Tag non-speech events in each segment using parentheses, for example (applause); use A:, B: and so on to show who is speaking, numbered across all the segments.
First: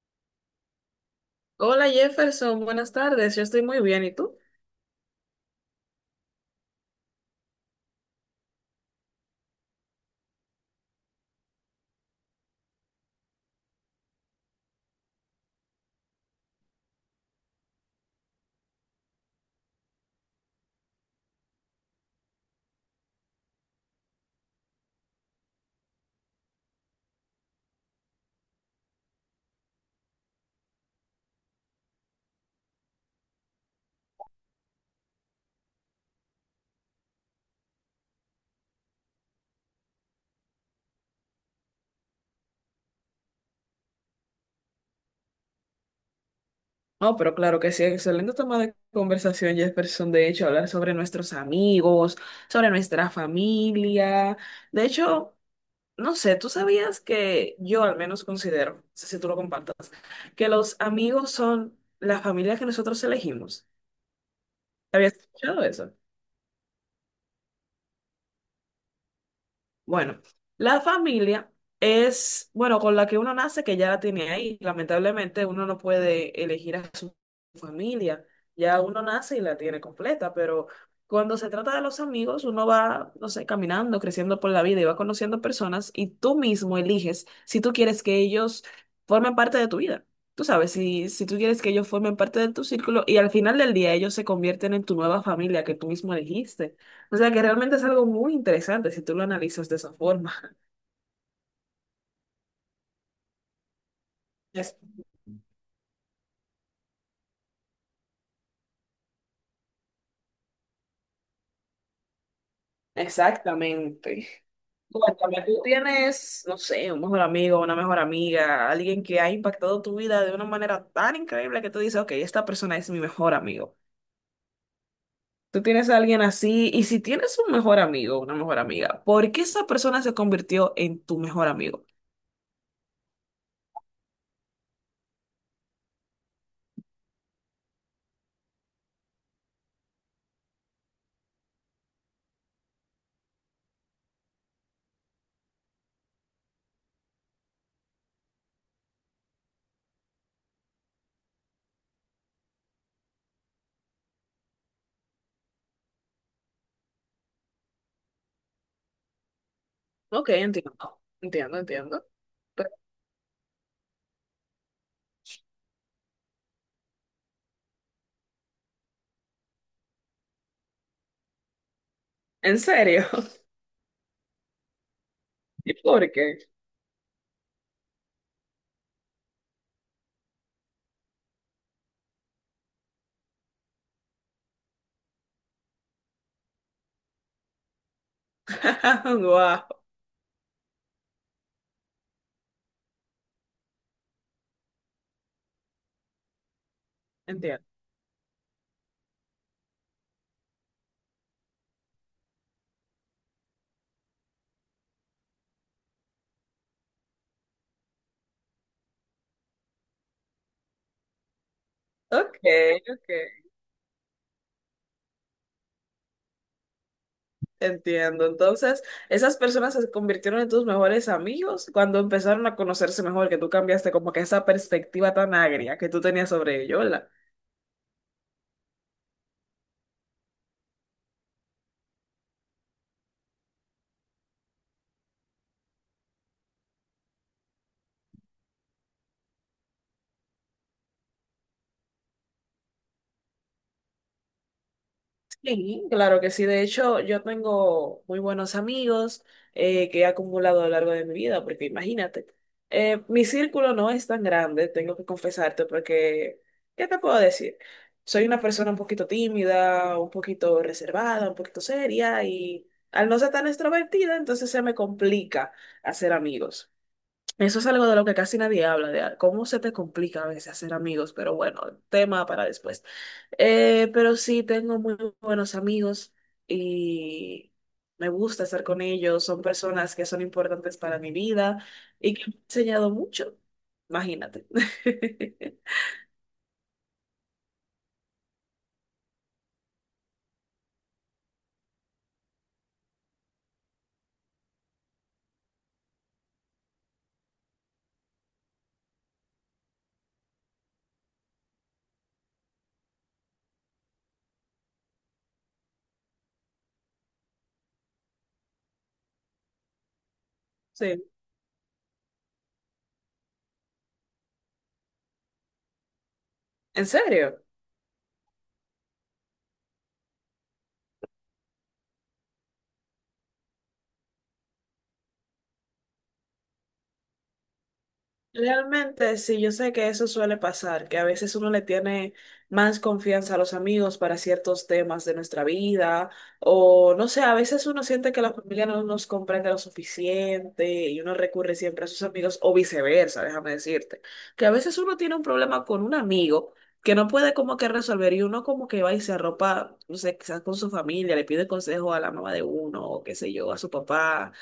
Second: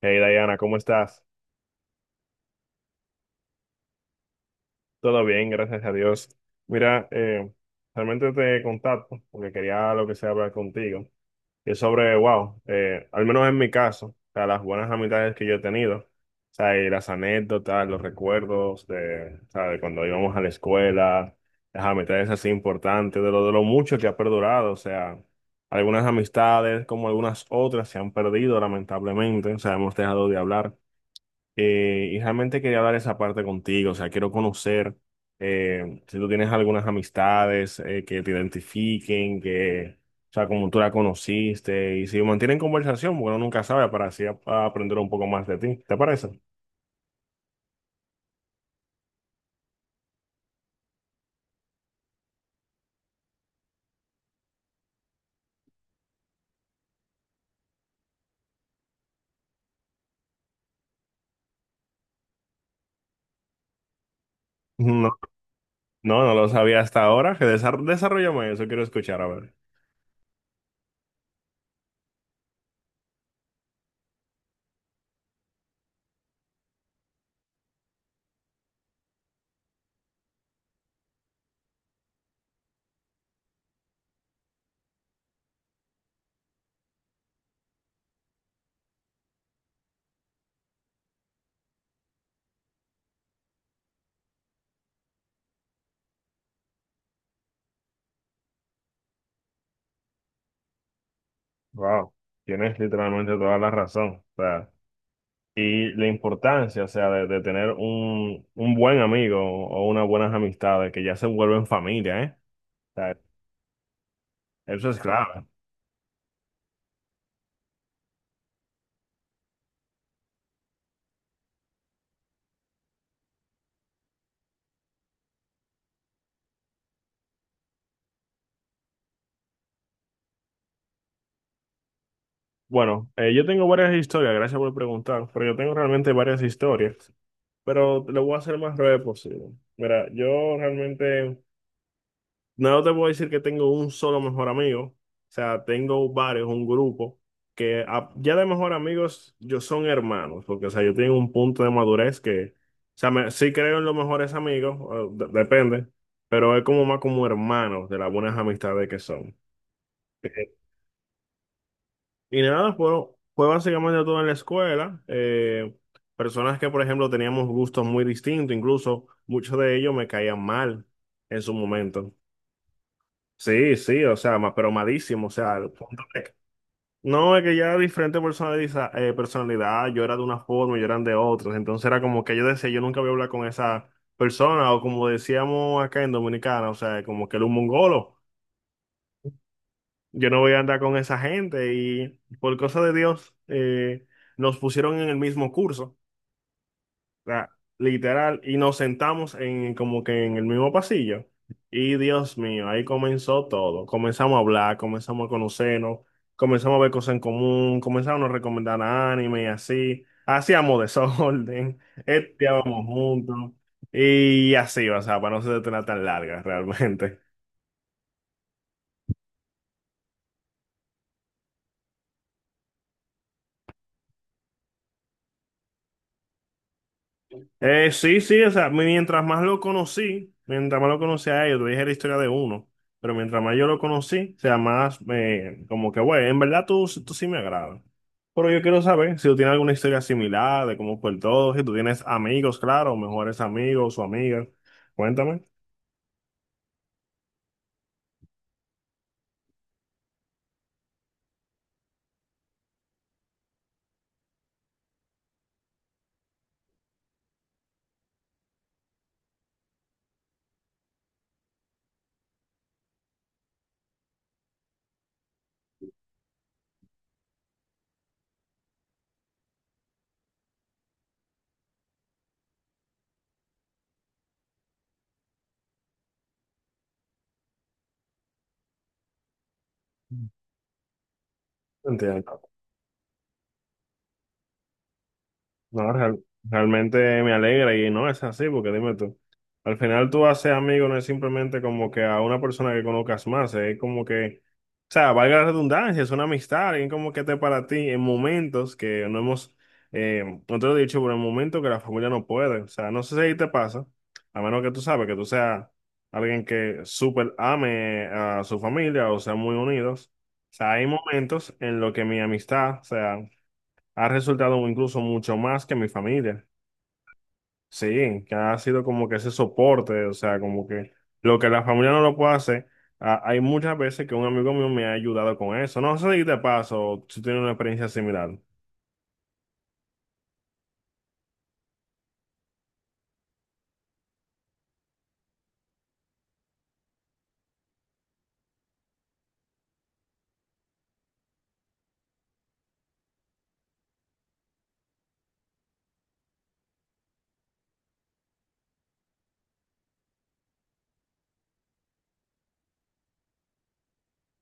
A: Hey Diana, ¿cómo estás?
B: Hola Jefferson, buenas tardes, yo estoy muy bien, ¿y tú?
A: Todo bien, gracias a Dios. Mira, realmente te contacto porque quería lo que sea hablar contigo. Y es sobre, wow, al menos en mi caso, o sea, las buenas amistades que yo he tenido, o sea, y las anécdotas, los recuerdos de, o sea, de cuando íbamos a la escuela, las amistades así importantes, de lo mucho que ha perdurado, o sea, algunas amistades como algunas otras se han perdido lamentablemente, o sea, hemos dejado de hablar. Y realmente quería hablar esa parte contigo, o sea, quiero conocer si tú tienes algunas amistades que te identifiquen, que, o sea, como tú la conociste, y si mantienen conversación, bueno, nunca sabe, para así a aprender un poco más de ti, ¿te parece?
B: No, pero claro que sí, excelente tema de conversación Jefferson, de hecho, hablar sobre nuestros amigos, sobre nuestra familia. De hecho, no sé, ¿tú sabías que yo al menos considero, no sé si tú lo compartas, que los amigos son la familia que nosotros elegimos?
A: No,
B: ¿Habías escuchado eso?
A: no, no lo sabía hasta ahora, que desarrollame eso, quiero escuchar, a ver.
B: Bueno, la familia es, bueno, con la que uno nace, que ya la tiene ahí. Lamentablemente uno no puede elegir a su familia. Ya uno nace y la tiene completa, pero cuando se trata de los amigos, uno va, no sé, caminando, creciendo por la vida y va conociendo personas y tú mismo eliges si tú quieres que ellos formen parte de tu vida. Tú sabes, si tú quieres que ellos formen parte de tu círculo y al final del día ellos se convierten en tu nueva familia que tú mismo elegiste. O sea que realmente es algo muy interesante si tú lo analizas de esa forma.
A: Wow, tienes literalmente toda la razón, o sea,
B: Es-
A: y la importancia, o sea, de tener un buen amigo o unas buenas amistades que ya se vuelven familia, ¿eh? Sea,
B: Exactamente.
A: eso es
B: Cuéntame,
A: claro.
B: tú tienes, no sé, un mejor amigo, una mejor amiga, alguien que ha impactado tu vida de una manera tan increíble que tú dices, ok, esta persona es mi mejor amigo. Tú tienes a alguien así, y si tienes un mejor amigo, una mejor amiga, ¿por qué esa persona se convirtió en tu mejor amigo?
A: Bueno, yo tengo varias historias, gracias por preguntar, pero yo tengo realmente varias historias, pero lo voy a hacer más breve posible. Mira, yo realmente no te voy a decir que tengo un solo mejor amigo, o sea, tengo varios, un grupo, que ya de mejor amigos yo son hermanos, porque, o sea, yo tengo un punto de madurez que, o sea, sí creo en los mejores amigos, depende, pero es como más como hermanos de las buenas amistades que son.
B: Ok, entiendo, entiendo, entiendo.
A: Y
B: Pero,
A: nada, fue básicamente todo en la escuela. Personas que, por ejemplo, teníamos gustos muy distintos, incluso muchos de ellos me caían mal en su momento.
B: ¿en serio? (laughs)
A: Sí, sí, o sea, pero malísimo, o sea, al
B: ¿Y
A: punto
B: por
A: de-
B: qué?
A: No, es que ya era diferente personalidad, yo era de una forma, yo eran de otras, entonces era como que yo decía, yo nunca voy a hablar con esa persona, o como decíamos acá en Dominicana, o sea, como que era un mongolo.
B: (laughs) Wow,
A: Yo no voy a andar con esa gente y por cosa de Dios nos pusieron en el mismo curso, o sea,
B: entiendo.
A: literal, y nos sentamos en como que en el mismo pasillo. Y Dios mío, ahí comenzó todo. Comenzamos a hablar, comenzamos a conocernos, comenzamos a ver cosas en común, comenzamos a no recomendar anime y así. Hacíamos desorden, (laughs)
B: Ok,
A: estudiábamos
B: ok.
A: juntos y así, o sea, para no ser tan larga (laughs) realmente.
B: Entiendo. Entonces, esas personas se convirtieron en tus mejores amigos cuando empezaron a conocerse mejor, que tú cambiaste como que esa perspectiva tan agria que tú tenías sobre ellos.
A: Sí, sí, o sea, mientras más lo conocí a ellos, te dije la historia de uno, pero mientras más yo lo conocí, o sea, más como que, güey, en verdad tú sí me agradas. Pero yo quiero saber si tú tienes alguna historia similar de cómo fue el todo, si tú tienes amigos, claro, o mejores amigos o amigas. Cuéntame.
B: Sí, claro que sí. De hecho, yo tengo muy buenos amigos, que he acumulado a lo largo de mi vida, porque imagínate, mi círculo no es tan grande, tengo que confesarte, porque, ¿qué te puedo decir? Soy una persona un poquito tímida, un poquito reservada, un poquito seria, y al no ser tan extrovertida, entonces se me complica hacer amigos. Eso es algo de lo que casi nadie habla, de cómo se te complica a veces hacer amigos, pero bueno, tema para después. Pero sí, tengo muy buenos amigos y me gusta estar con ellos, son personas que son importantes para mi vida y que me
A: Entiendo.
B: han enseñado mucho, imagínate. (laughs)
A: No, realmente me alegra y no es así, porque dime tú, al final tú haces amigo no es simplemente como que a una persona que conozcas más, es como que, o sea, valga la redundancia, es una amistad, alguien como que esté para ti en momentos que no hemos, no te lo he dicho, pero en momentos que la familia no puede, o sea, no sé si ahí te pasa, a menos que tú sabes que tú seas alguien que súper ame a su familia o sean muy unidos, o sea, hay
B: Sí,
A: momentos en los que mi amistad, o sea, ha resultado incluso mucho más que mi familia.
B: ¿en serio?
A: Sí, que ha sido como que ese soporte, o sea, como que lo que la familia no lo puede hacer, hay muchas veces que un amigo mío me ha ayudado con eso. No sé si te paso, si tienes una experiencia similar.
B: Realmente, sí, yo sé que eso suele pasar, que a veces uno le tiene más confianza a los amigos para ciertos temas de nuestra vida, o no sé, a veces uno siente que la familia no nos comprende lo suficiente y uno recurre siempre a sus amigos, o viceversa, déjame decirte, que a veces uno tiene un problema con un amigo que no puede como que resolver y uno como que va y se arropa, no sé, quizás con su familia, le pide consejo a la mamá de uno, o qué sé yo, a su papá.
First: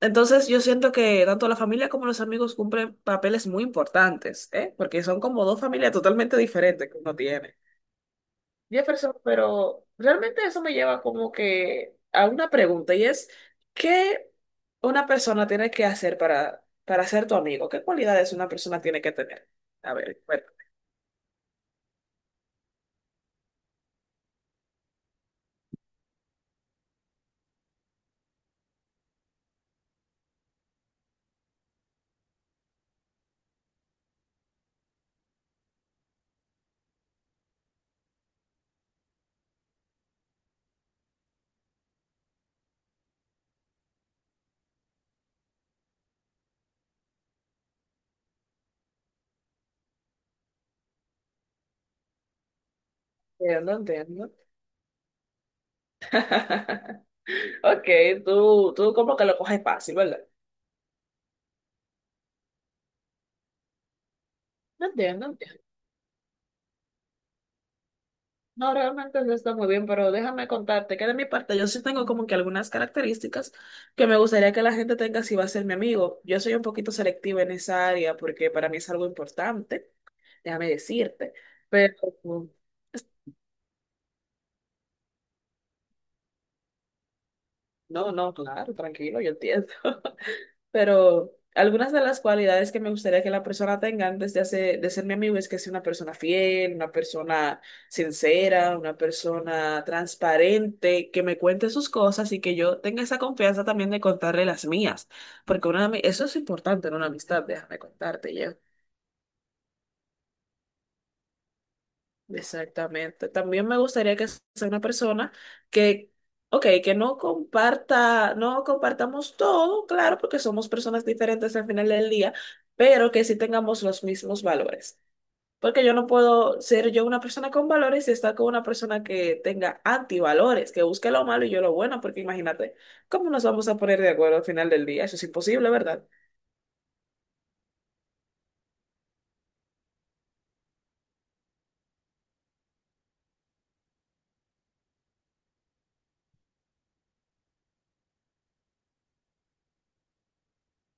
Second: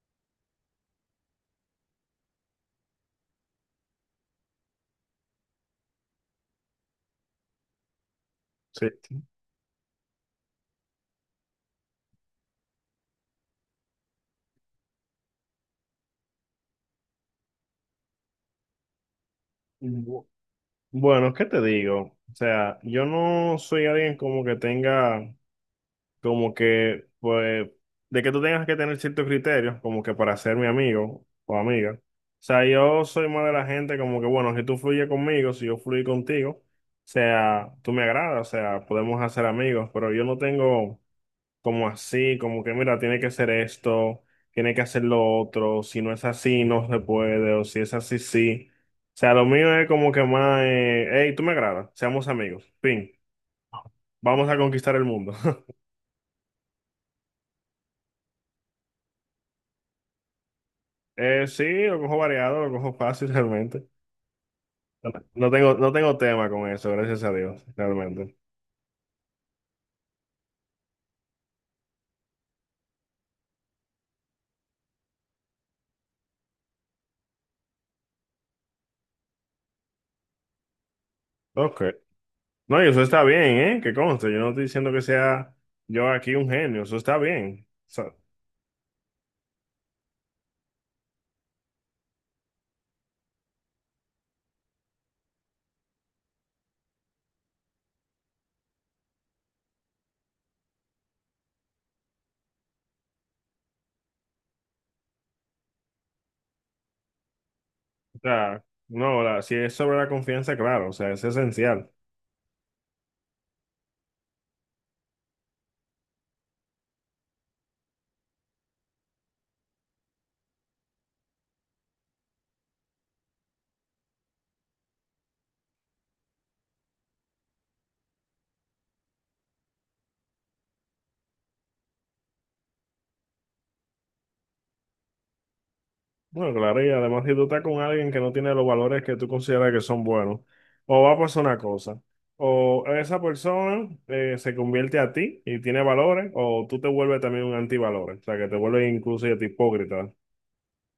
B: Entonces yo siento que tanto la familia como los amigos cumplen papeles muy importantes, ¿eh? Porque son como dos familias totalmente diferentes que uno tiene. Jefferson,
A: Sí.
B: pero realmente eso me lleva como que a una pregunta y es, ¿qué una persona tiene que hacer para ser tu amigo? ¿Qué cualidades una persona tiene que tener? A ver,
A: Bu-
B: bueno.
A: Bueno, ¿qué te digo? O sea, yo no soy alguien como que tenga como que, pues, de que tú tengas que tener ciertos criterios, como que para ser mi amigo o amiga. O sea, yo soy más de la gente como que, bueno, si tú fluyes conmigo, si yo fluyo contigo, o sea, tú me agradas, o sea, podemos hacer amigos, pero yo no tengo como así, como que, mira, tiene que ser esto, tiene que hacer lo otro, si no es así, no se puede, o si es así, sí. O sea, lo mío es como que más, hey, tú me agradas, seamos amigos, fin,
B: Entiendo, entiendo.
A: vamos a conquistar el mundo.
B: (laughs) Ok, tú como que lo coges fácil, ¿verdad?
A: Sí, lo cojo variado, lo cojo fácil realmente.
B: No entiendo.
A: No tengo tema con eso, gracias a Dios, realmente.
B: No, realmente no está muy bien, pero déjame contarte que de mi parte yo sí tengo como que algunas características que me gustaría que la gente tenga si va a ser mi amigo. Yo soy un poquito selectiva en esa área porque para mí es algo importante, déjame decirte,
A: Ok.
B: pero
A: No, y eso está bien, ¿eh? Que conste, yo no estoy diciendo que sea yo aquí un genio, eso está bien.
B: no, no, claro, tranquilo, yo entiendo. (laughs) Pero algunas de las cualidades que me gustaría que la persona tenga antes de, hacer, de ser mi amigo es que sea una persona fiel, una persona sincera, una persona transparente, que me cuente sus cosas y que yo tenga esa confianza también de contarle las mías, porque una, eso es importante en una amistad, déjame
A: O
B: contarte.
A: sea, no, si es sobre la confianza, claro, o sea, es esencial.
B: Exactamente. También me gustaría que sea una persona que, ok, que no comparta, no compartamos todo, claro, porque somos personas diferentes al final del día, pero que sí tengamos los mismos valores. Porque yo no puedo ser yo una persona con valores y estar con una persona que tenga antivalores, que busque lo malo y yo lo bueno, porque imagínate, ¿cómo nos vamos a poner de acuerdo al final del día? Eso es imposible, ¿verdad?
A: Bueno, claro, y además si tú estás con alguien que no tiene los valores que tú consideras que son buenos, o va a pasar una cosa, o esa persona se convierte a ti y tiene valores, o tú te vuelves también un antivalores, o sea, que te vuelves incluso hasta hipócrita.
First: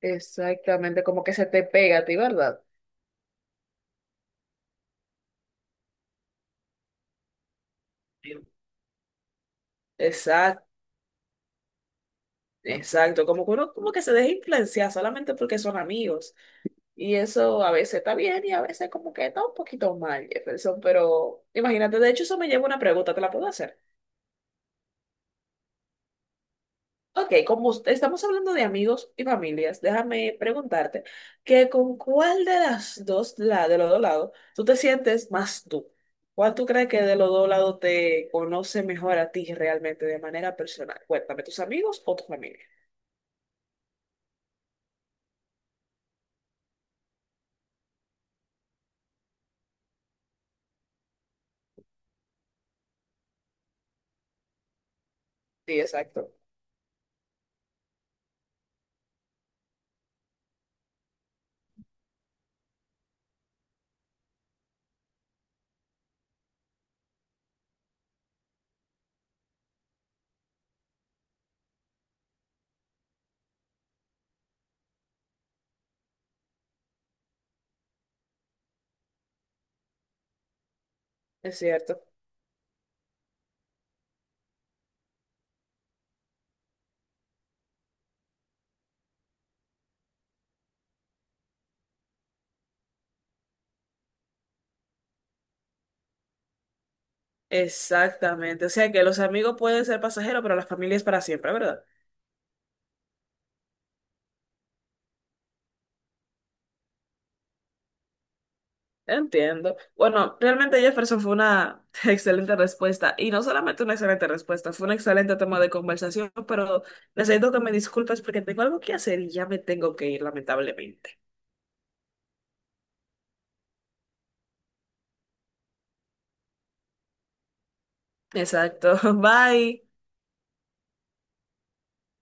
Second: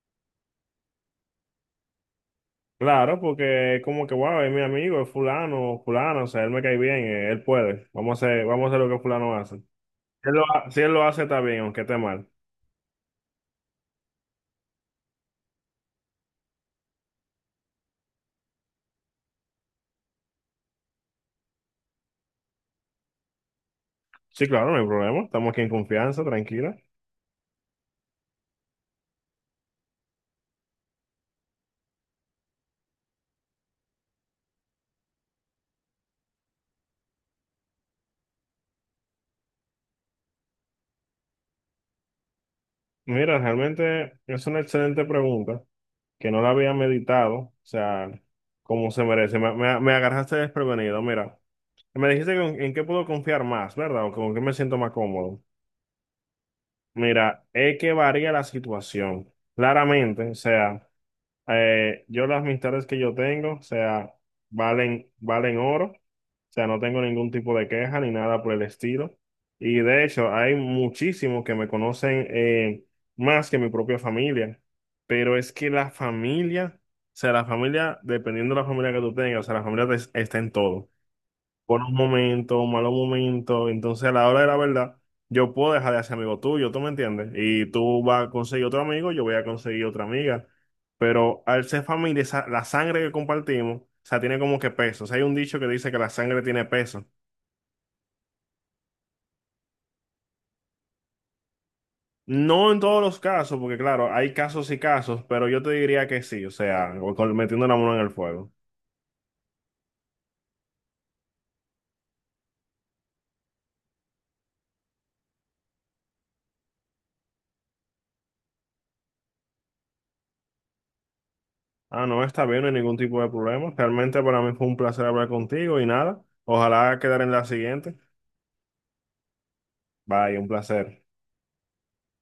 B: Exactamente, como que se te pega a ti, ¿verdad?
A: Claro, porque es como que, wow, es mi amigo, es fulano, fulano, o sea, él me cae bien, él puede, vamos a hacer lo que fulano hace. Si
B: Exacto.
A: si él lo hace, está bien, aunque esté mal.
B: Exacto, como que uno como que se deja influenciar solamente porque son amigos. Y eso a veces está bien y a veces como que está un poquito mal, Jefferson. Pero imagínate, de hecho eso me lleva a una pregunta, ¿te la puedo hacer?
A: Sí, claro, no hay problema, estamos aquí en confianza, tranquila.
B: Ok, como estamos hablando de amigos y familias, déjame preguntarte que con cuál de las dos, la, de los dos lados, tú te sientes más tú. ¿Cuál tú crees que de los dos lados te conoce mejor a ti realmente de manera personal? Cuéntame, ¿tus amigos o tu familia?
A: Mira, realmente es una excelente pregunta. Que no la había meditado, o sea, como se merece. Me agarraste desprevenido, mira. Me dijiste que en qué puedo confiar más, ¿verdad? O con qué me siento más cómodo.
B: Sí, exacto,
A: Mira, es que varía la situación. Claramente, o sea. Yo las amistades que yo tengo, o sea, valen oro, o sea, no tengo ningún tipo de queja ni nada por el estilo. Y de hecho, hay muchísimos que me conocen más que mi propia familia, pero es que la familia, dependiendo de la familia que tú tengas, o sea, la familia está en todo
B: es
A: buenos
B: cierto.
A: momentos, malos momentos. Entonces, a la hora de la verdad, yo puedo dejar de ser amigo tuyo, ¿tú me entiendes? Y tú vas a conseguir otro amigo, yo voy a conseguir otra amiga. Pero al ser familia, la sangre que compartimos, o sea, tiene como que peso. O sea, hay un dicho que dice que la sangre tiene peso.
B: Exactamente, o sea que los amigos pueden ser pasajeros, pero la familia es para siempre, ¿verdad?
A: No en todos los casos, porque claro, hay casos y casos, pero yo te diría que sí, o sea, metiendo la mano en el fuego.
B: Entiendo. Bueno, realmente Jefferson fue una (laughs) excelente respuesta y no solamente una excelente respuesta, fue un excelente tema de conversación, pero necesito que me disculpes porque tengo algo que hacer y ya me tengo que ir, lamentablemente.
A: Ah, no, está bien, no hay ningún tipo de problema. Realmente para mí fue un placer hablar contigo y nada. Ojalá quedar en la siguiente.
B: Exacto, (laughs) bye.
A: Bye, un placer.